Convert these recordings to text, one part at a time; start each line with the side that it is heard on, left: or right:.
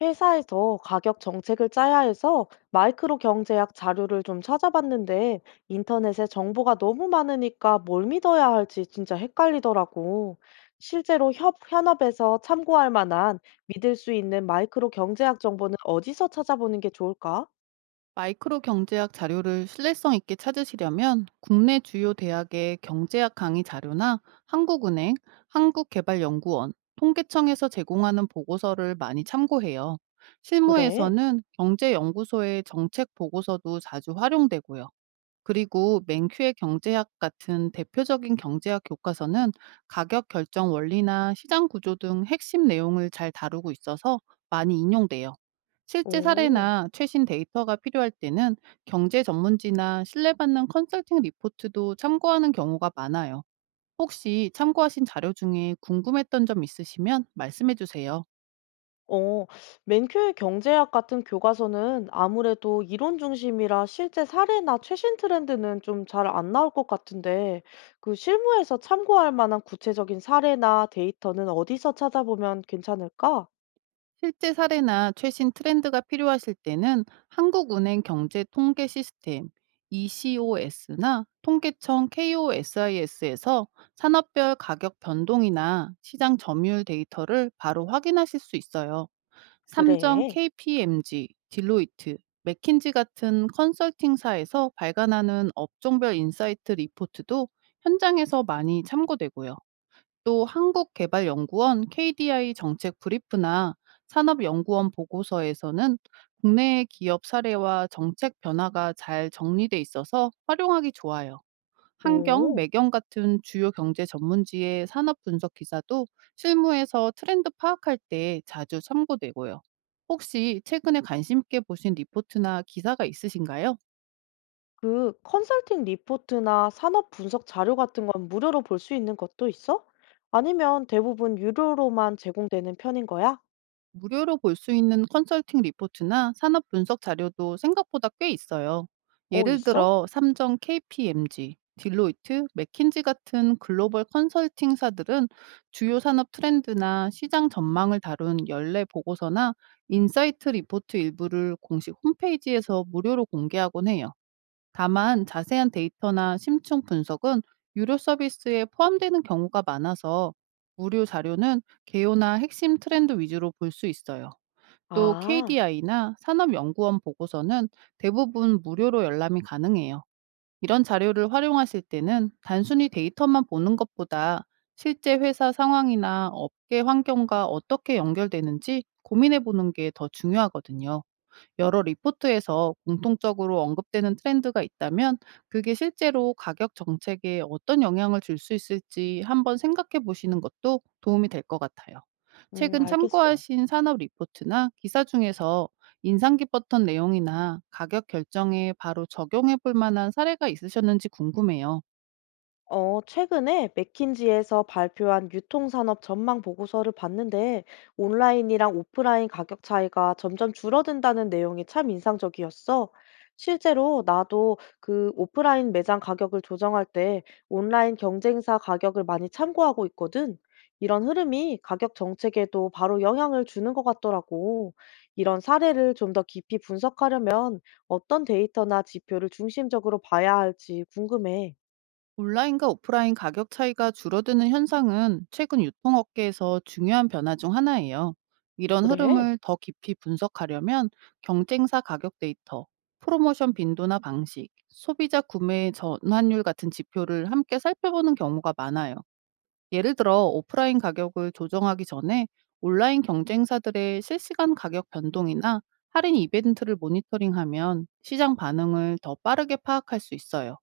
left: 회사에서 가격 정책을 짜야 해서 마이크로 경제학 자료를 좀 찾아봤는데 인터넷에 정보가 너무 많으니까 뭘 믿어야 할지 진짜 헷갈리더라고. 실제로 현업에서 참고할 만한 믿을 수 있는 마이크로 경제학 정보는 어디서 찾아보는 게 좋을까?
right: 마이크로 경제학 자료를 신뢰성 있게 찾으시려면 국내 주요 대학의 경제학 강의 자료나 한국은행, 한국개발연구원, 통계청에서 제공하는 보고서를 많이 참고해요.
left: 그래.
right: 실무에서는 경제연구소의 정책 보고서도 자주 활용되고요. 그리고 맨큐의 경제학 같은 대표적인 경제학 교과서는 가격 결정 원리나 시장 구조 등 핵심 내용을 잘 다루고 있어서 많이 인용돼요. 실제
left: 오.
right: 사례나 최신 데이터가 필요할 때는 경제 전문지나 신뢰받는 컨설팅 리포트도 참고하는 경우가 많아요. 혹시 참고하신 자료 중에 궁금했던 점 있으시면 말씀해 주세요.
left: 어, 맨큐의 경제학 같은 교과서는 아무래도 이론 중심이라 실제 사례나 최신 트렌드는 좀 잘 안 나올 것 같은데, 그 실무에서 참고할 만한 구체적인 사례나 데이터는 어디서 찾아보면 괜찮을까?
right: 실제 사례나 최신 트렌드가 필요하실 때는 한국은행 경제통계 시스템 ECOS나 통계청 KOSIS에서 산업별 가격 변동이나 시장 점유율 데이터를 바로 확인하실 수 있어요. 삼정
left: 그래.
right: KPMG, 딜로이트, 맥킨지 같은 컨설팅사에서 발간하는 업종별 인사이트 리포트도 현장에서 많이 참고되고요. 또 한국개발연구원 KDI 정책 브리프나 산업연구원 보고서에서는 국내 기업 사례와 정책 변화가 잘 정리돼 있어서 활용하기 좋아요. 환경,
left: 오,
right: 매경 같은 주요 경제 전문지의 산업 분석 기사도 실무에서 트렌드 파악할 때 자주 참고되고요. 혹시 최근에 관심 있게 보신 리포트나 기사가 있으신가요?
left: 그 컨설팅 리포트나 산업 분석 자료 같은 건 무료로 볼 수 있는 것도 있어? 아니면 대부분 유료로만 제공되는 편인 거야?
right: 무료로 볼 수 있는 컨설팅 리포트나 산업 분석 자료도 생각보다 꽤 있어요.
left: 어,
right: 예를
left: 있어?
right: 들어 삼정 KPMG, 딜로이트, 맥킨지 같은 글로벌 컨설팅사들은 주요 산업 트렌드나 시장 전망을 다룬 연례 보고서나 인사이트 리포트 일부를 공식 홈페이지에서 무료로 공개하곤 해요. 다만 자세한 데이터나 심층 분석은 유료 서비스에 포함되는 경우가 많아서 무료 자료는 개요나 핵심 트렌드 위주로 볼 수 있어요. 또
left: 아,
right: KDI나 산업연구원 보고서는 대부분 무료로 열람이 가능해요. 이런 자료를 활용하실 때는 단순히 데이터만 보는 것보다 실제 회사 상황이나 업계 환경과 어떻게 연결되는지 고민해 보는 게 더 중요하거든요. 여러 리포트에서 공통적으로 언급되는 트렌드가 있다면 그게 실제로 가격 정책에 어떤 영향을 줄 수 있을지 한번 생각해 보시는 것도 도움이 될 것 같아요. 최근
left: 알겠어.
right: 참고하신 산업 리포트나 기사 중에서 인상 깊었던 내용이나 가격 결정에 바로 적용해 볼 만한 사례가 있으셨는지 궁금해요.
left: 최근에 맥킨지에서 발표한 유통산업 전망 보고서를 봤는데 온라인이랑 오프라인 가격 차이가 점점 줄어든다는 내용이 참 인상적이었어. 실제로 나도 그 오프라인 매장 가격을 조정할 때 온라인 경쟁사 가격을 많이 참고하고 있거든. 이런 흐름이 가격 정책에도 바로 영향을 주는 것 같더라고. 이런 사례를 좀 더 깊이 분석하려면 어떤 데이터나 지표를 중심적으로 봐야 할지 궁금해.
right: 온라인과 오프라인 가격 차이가 줄어드는 현상은 최근 유통업계에서 중요한 변화 중 하나예요. 이런
left: 그래?
right: 흐름을 더 깊이 분석하려면 경쟁사 가격 데이터, 프로모션 빈도나 방식, 소비자 구매 전환율 같은 지표를 함께 살펴보는 경우가 많아요. 예를 들어 오프라인 가격을 조정하기 전에 온라인 경쟁사들의 실시간 가격 변동이나 할인 이벤트를 모니터링하면 시장 반응을 더 빠르게 파악할 수 있어요.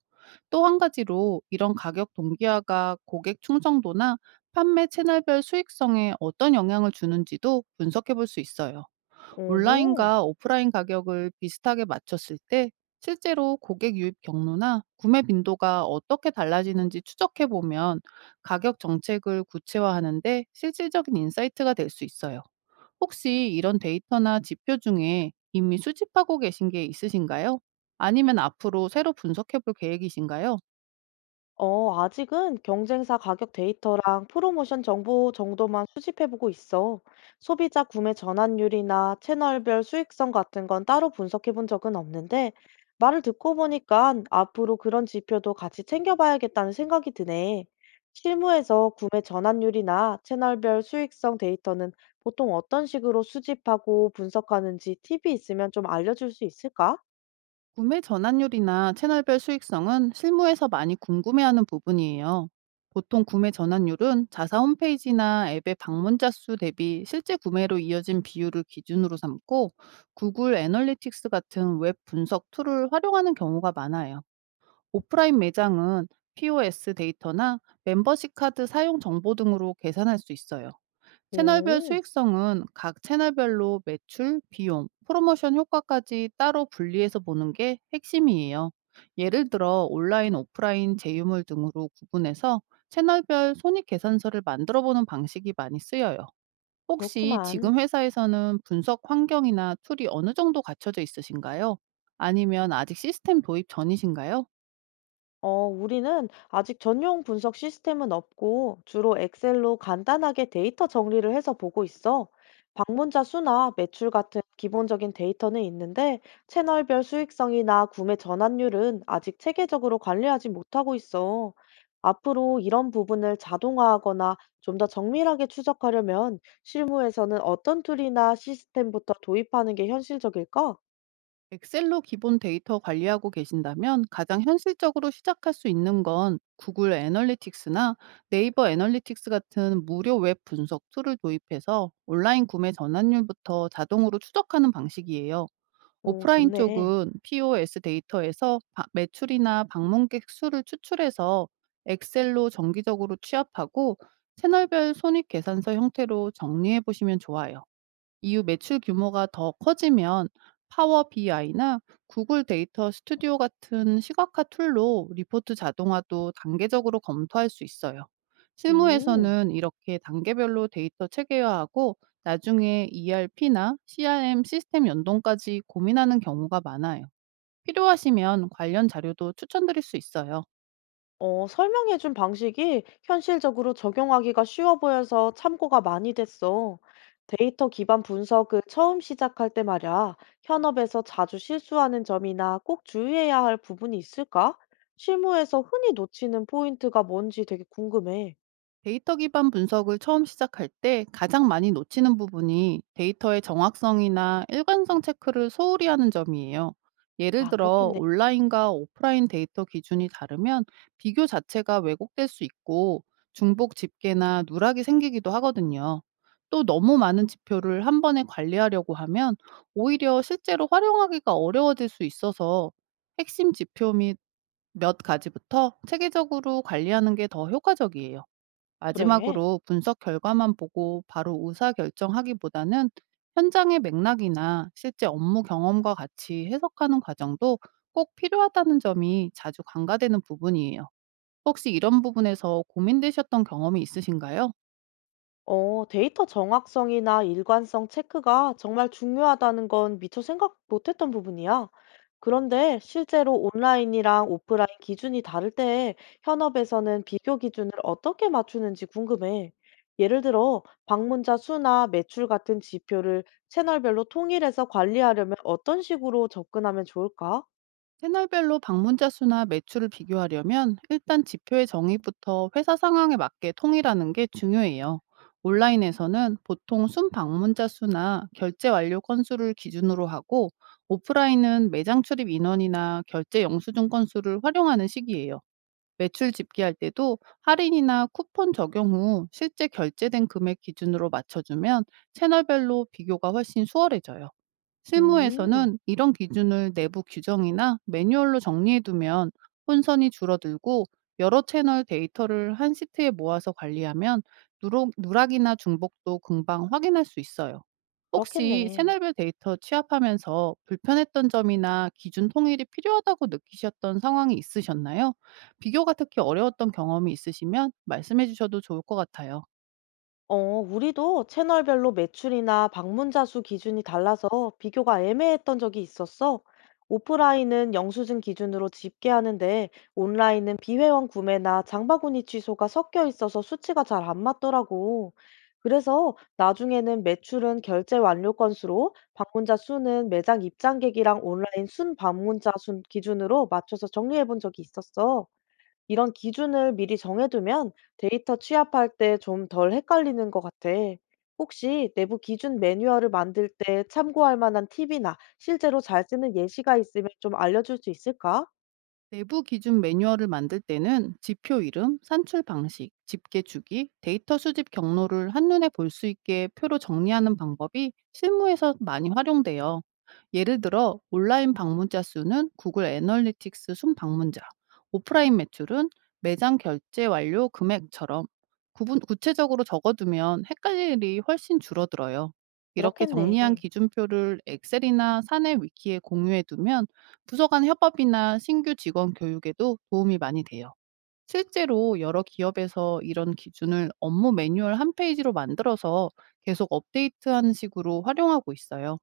right: 또 한 가지로 이런 가격 동기화가 고객 충성도나 판매 채널별 수익성에 어떤 영향을 주는지도 분석해 볼 수 있어요.
left: 오호.
right: 온라인과 오프라인 가격을 비슷하게 맞췄을 때 실제로 고객 유입 경로나 구매 빈도가 어떻게 달라지는지 추적해 보면 가격 정책을 구체화하는데 실질적인 인사이트가 될 수 있어요. 혹시 이런 데이터나 지표 중에 이미 수집하고 계신 게 있으신가요? 아니면 앞으로 새로 분석해 볼 계획이신가요?
left: 아직은 경쟁사 가격 데이터랑 프로모션 정보 정도만 수집해보고 있어. 소비자 구매 전환율이나 채널별 수익성 같은 건 따로 분석해본 적은 없는데, 말을 듣고 보니까 앞으로 그런 지표도 같이 챙겨봐야겠다는 생각이 드네. 실무에서 구매 전환율이나 채널별 수익성 데이터는 보통 어떤 식으로 수집하고 분석하는지 팁이 있으면 좀 알려줄 수 있을까?
right: 구매 전환율이나 채널별 수익성은 실무에서 많이 궁금해하는 부분이에요. 보통 구매 전환율은 자사 홈페이지나 앱의 방문자 수 대비 실제 구매로 이어진 비율을 기준으로 삼고 구글 애널리틱스 같은 웹 분석 툴을 활용하는 경우가 많아요. 오프라인 매장은 POS 데이터나 멤버십 카드 사용 정보 등으로 계산할 수 있어요. 채널별
left: 오,
right: 수익성은 각 채널별로 매출, 비용, 프로모션 효과까지 따로 분리해서 보는 게 핵심이에요. 예를 들어 온라인, 오프라인 제휴물 등으로 구분해서 채널별 손익 계산서를 만들어 보는 방식이 많이 쓰여요. 혹시
left: 그렇구만.
right: 지금 회사에서는 분석 환경이나 툴이 어느 정도 갖춰져 있으신가요? 아니면 아직 시스템 도입 전이신가요?
left: 우리는 아직 전용 분석 시스템은 없고 주로 엑셀로 간단하게 데이터 정리를 해서 보고 있어. 방문자 수나 매출 같은 기본적인 데이터는 있는데 채널별 수익성이나 구매 전환율은 아직 체계적으로 관리하지 못하고 있어. 앞으로 이런 부분을 자동화하거나 좀 더 정밀하게 추적하려면 실무에서는 어떤 툴이나 시스템부터 도입하는 게 현실적일까?
right: 엑셀로 기본 데이터 관리하고 계신다면 가장 현실적으로 시작할 수 있는 건 구글 애널리틱스나 네이버 애널리틱스 같은 무료 웹 분석 툴을 도입해서 온라인 구매 전환율부터 자동으로 추적하는 방식이에요.
left: 오,
right: 오프라인
left: 좋네.
right: 쪽은 POS 데이터에서 매출이나 방문객 수를 추출해서 엑셀로 정기적으로 취합하고 채널별 손익 계산서 형태로 정리해 보시면 좋아요. 이후 매출 규모가 더 커지면 파워 BI나 구글 데이터 스튜디오 같은 시각화 툴로 리포트 자동화도 단계적으로 검토할 수 있어요.
left: 음.
right: 실무에서는 이렇게 단계별로 데이터 체계화하고 나중에 ERP나 CRM 시스템 연동까지 고민하는 경우가 많아요. 필요하시면 관련 자료도 추천드릴 수 있어요.
left: 설명해준 방식이 현실적으로 적용하기가 쉬워 보여서 참고가 많이 됐어. 데이터 기반 분석을 처음 시작할 때 말야, 현업에서 자주 실수하는 점이나 꼭 주의해야 할 부분이 있을까? 실무에서 흔히 놓치는 포인트가 뭔지 되게 궁금해.
right: 데이터 기반 분석을 처음 시작할 때 가장 많이 놓치는 부분이 데이터의 정확성이나 일관성 체크를 소홀히 하는 점이에요. 예를
left: 아,
right: 들어
left: 그렇겠네.
right: 온라인과 오프라인 데이터 기준이 다르면 비교 자체가 왜곡될 수 있고 중복 집계나 누락이 생기기도 하거든요. 또 너무 많은 지표를 한 번에 관리하려고 하면 오히려 실제로 활용하기가 어려워질 수 있어서 핵심 지표 및 몇 가지부터 체계적으로 관리하는 게 더 효과적이에요.
left: 그래.
right: 마지막으로 분석 결과만 보고 바로 의사 결정하기보다는 현장의 맥락이나 실제 업무 경험과 같이 해석하는 과정도 꼭 필요하다는 점이 자주 간과되는 부분이에요. 혹시 이런 부분에서 고민되셨던 경험이 있으신가요?
left: 데이터 정확성이나 일관성 체크가 정말 중요하다는 건 미처 생각 못했던 부분이야. 그런데 실제로 온라인이랑 오프라인 기준이 다를 때 현업에서는 비교 기준을 어떻게 맞추는지 궁금해. 예를 들어, 방문자 수나 매출 같은 지표를 채널별로 통일해서 관리하려면 어떤 식으로 접근하면 좋을까?
right: 채널별로 방문자 수나 매출을 비교하려면 일단 지표의 정의부터 회사 상황에 맞게 통일하는 게 중요해요. 온라인에서는 보통 순 방문자 수나 결제 완료 건수를 기준으로 하고 오프라인은 매장 출입 인원이나 결제 영수증 건수를 활용하는 시기예요. 매출 집계할 때도 할인이나 쿠폰 적용 후 실제 결제된 금액 기준으로 맞춰주면 채널별로 비교가 훨씬 수월해져요.
left: 음,
right: 실무에서는 이런 기준을 내부 규정이나 매뉴얼로 정리해두면 혼선이 줄어들고 여러 채널 데이터를 한 시트에 모아서 관리하면 누락이나 중복도 금방 확인할 수 있어요. 혹시
left: 그렇겠네.
right: 채널별 데이터 취합하면서 불편했던 점이나 기준 통일이 필요하다고 느끼셨던 상황이 있으셨나요? 비교가 특히 어려웠던 경험이 있으시면 말씀해 주셔도 좋을 것 같아요.
left: 우리도 채널별로 매출이나 방문자 수 기준이 달라서 비교가 애매했던 적이 있었어. 오프라인은 영수증 기준으로 집계하는데 온라인은 비회원 구매나 장바구니 취소가 섞여 있어서 수치가 잘 안 맞더라고. 그래서 나중에는 매출은 결제 완료 건수로, 방문자 수는 매장 입장객이랑 온라인 순 방문자 수 기준으로 맞춰서 정리해 본 적이 있었어. 이런 기준을 미리 정해두면 데이터 취합할 때 좀 덜 헷갈리는 것 같아. 혹시 내부 기준 매뉴얼을 만들 때 참고할 만한 팁이나 실제로 잘 쓰는 예시가 있으면 좀 알려줄 수 있을까?
right: 내부 기준 매뉴얼을 만들 때는 지표 이름, 산출 방식, 집계 주기, 데이터 수집 경로를 한눈에 볼 수 있게 표로 정리하는 방법이 실무에서 많이 활용돼요. 예를 들어 온라인 방문자 수는 구글 애널리틱스 순 방문자, 오프라인 매출은 매장 결제 완료 금액처럼 구분 구체적으로 적어두면 헷갈릴 일이 훨씬 줄어들어요. 이렇게
left: 그렇겠네.
right: 정리한 기준표를 엑셀이나 사내 위키에 공유해두면 부서 간 협업이나 신규 직원 교육에도 도움이 많이 돼요. 실제로 여러 기업에서 이런 기준을 업무 매뉴얼 한 페이지로 만들어서 계속 업데이트하는 식으로 활용하고 있어요.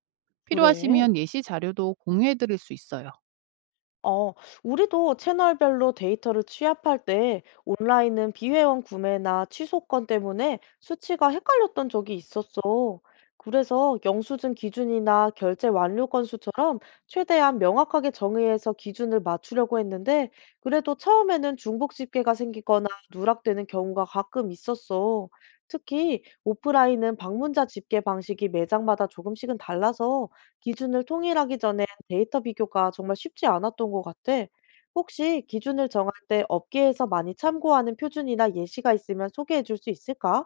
left: 그래.
right: 필요하시면 예시 자료도 공유해 드릴 수 있어요.
left: 어, 우리도 채널별로 데이터를 취합할 때 온라인은 비회원 구매나 취소권 때문에 수치가 헷갈렸던 적이 있었어. 그래서 영수증 기준이나 결제 완료 건수처럼 최대한 명확하게 정의해서 기준을 맞추려고 했는데 그래도 처음에는 중복 집계가 생기거나 누락되는 경우가 가끔 있었어. 특히 오프라인은 방문자 집계 방식이 매장마다 조금씩은 달라서 기준을 통일하기 전에 데이터 비교가 정말 쉽지 않았던 것 같아. 혹시 기준을 정할 때 업계에서 많이 참고하는 표준이나 예시가 있으면 소개해 줄 수 있을까?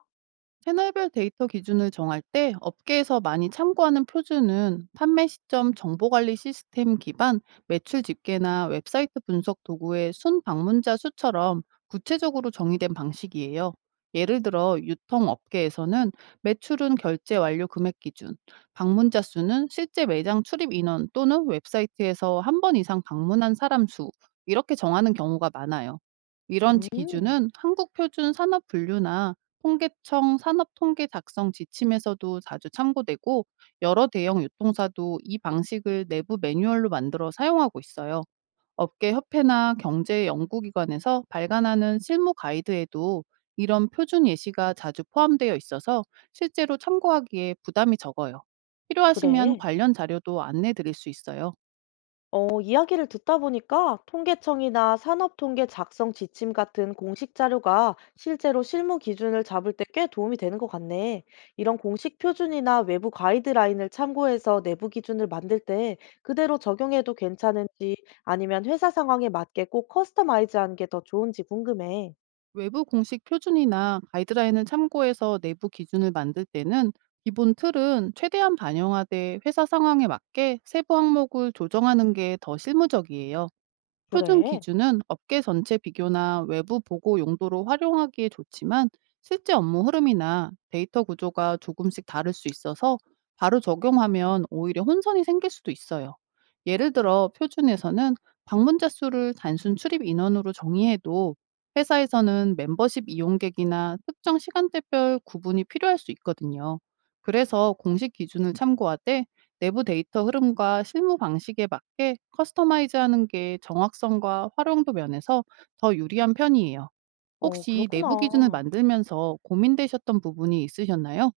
right: 채널별 데이터 기준을 정할 때 업계에서 많이 참고하는 표준은 판매 시점 정보관리 시스템 기반 매출 집계나 웹사이트 분석 도구의 순 방문자 수처럼 구체적으로 정의된 방식이에요. 예를 들어 유통 업계에서는 매출은 결제 완료 금액 기준, 방문자 수는 실제 매장 출입 인원 또는 웹사이트에서 한 번 이상 방문한 사람 수 이렇게 정하는 경우가 많아요. 이런
left: 음,
right: 기준은 한국 표준 산업 분류나 통계청 산업통계 작성 지침에서도 자주 참고되고 여러 대형 유통사도 이 방식을 내부 매뉴얼로 만들어 사용하고 있어요. 업계 협회나 경제 연구기관에서 발간하는 실무 가이드에도 이런 표준 예시가 자주 포함되어 있어서 실제로 참고하기에 부담이 적어요. 필요하시면
left: 그래.
right: 관련 자료도 안내 드릴 수 있어요.
left: 이야기를 듣다 보니까 통계청이나 산업통계 작성 지침 같은 공식 자료가 실제로 실무 기준을 잡을 때 꽤 도움이 되는 것 같네. 이런 공식 표준이나 외부 가이드라인을 참고해서 내부 기준을 만들 때 그대로 적용해도 괜찮은지 아니면 회사 상황에 맞게 꼭 커스터마이즈하는 게 더 좋은지 궁금해.
right: 외부 공식 표준이나 가이드라인을 참고해서 내부 기준을 만들 때는 기본 틀은 최대한 반영하되 회사 상황에 맞게 세부 항목을 조정하는 게 더 실무적이에요. 표준
left: 그래?
right: 기준은 업계 전체 비교나 외부 보고 용도로 활용하기에 좋지만 실제 업무 흐름이나 데이터 구조가 조금씩 다를 수 있어서 바로 적용하면 오히려 혼선이 생길 수도 있어요. 예를 들어 표준에서는 방문자 수를 단순 출입 인원으로 정의해도 회사에서는 멤버십 이용객이나 특정 시간대별 구분이 필요할 수 있거든요. 그래서 공식 기준을 참고하되 내부 데이터 흐름과 실무 방식에 맞게 커스터마이즈하는 게 정확성과 활용도 면에서 더 유리한 편이에요. 혹시 내부 기준을
left: 그렇구나.
right: 만들면서 고민되셨던 부분이 있으셨나요?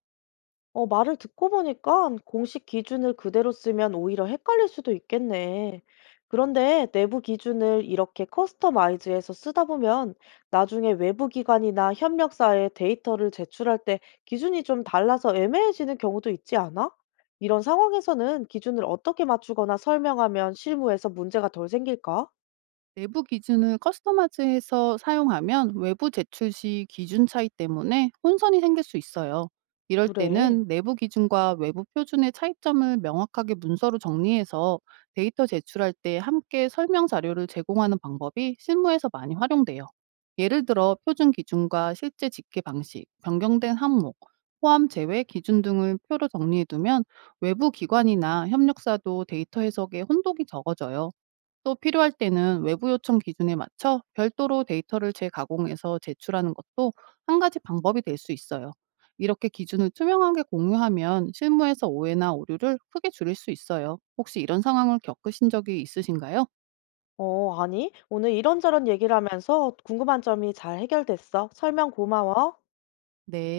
left: 말을 듣고 보니까 공식 기준을 그대로 쓰면 오히려 헷갈릴 수도 있겠네. 그런데 내부 기준을 이렇게 커스터마이즈해서 쓰다 보면 나중에 외부 기관이나 협력사에 데이터를 제출할 때 기준이 좀 달라서 애매해지는 경우도 있지 않아? 이런 상황에서는 기준을 어떻게 맞추거나 설명하면 실무에서 문제가 덜 생길까?
right: 내부 기준을 커스터마즈해서 사용하면 외부 제출 시 기준 차이 때문에 혼선이 생길 수 있어요. 이럴
left: 그래.
right: 때는 내부 기준과 외부 표준의 차이점을 명확하게 문서로 정리해서 데이터 제출할 때 함께 설명 자료를 제공하는 방법이 실무에서 많이 활용돼요. 예를 들어 표준 기준과 실제 집계 방식, 변경된 항목, 포함 제외 기준 등을 표로 정리해두면 외부 기관이나 협력사도 데이터 해석에 혼동이 적어져요. 또 필요할 때는 외부 요청 기준에 맞춰 별도로 데이터를 재가공해서 제출하는 것도 한 가지 방법이 될 수 있어요. 이렇게 기준을 투명하게 공유하면 실무에서 오해나 오류를 크게 줄일 수 있어요. 혹시 이런 상황을 겪으신 적이 있으신가요?
left: 어, 아니, 오늘 이런저런 얘기를 하면서 궁금한 점이 잘 해결됐어. 설명 고마워.
right: 네.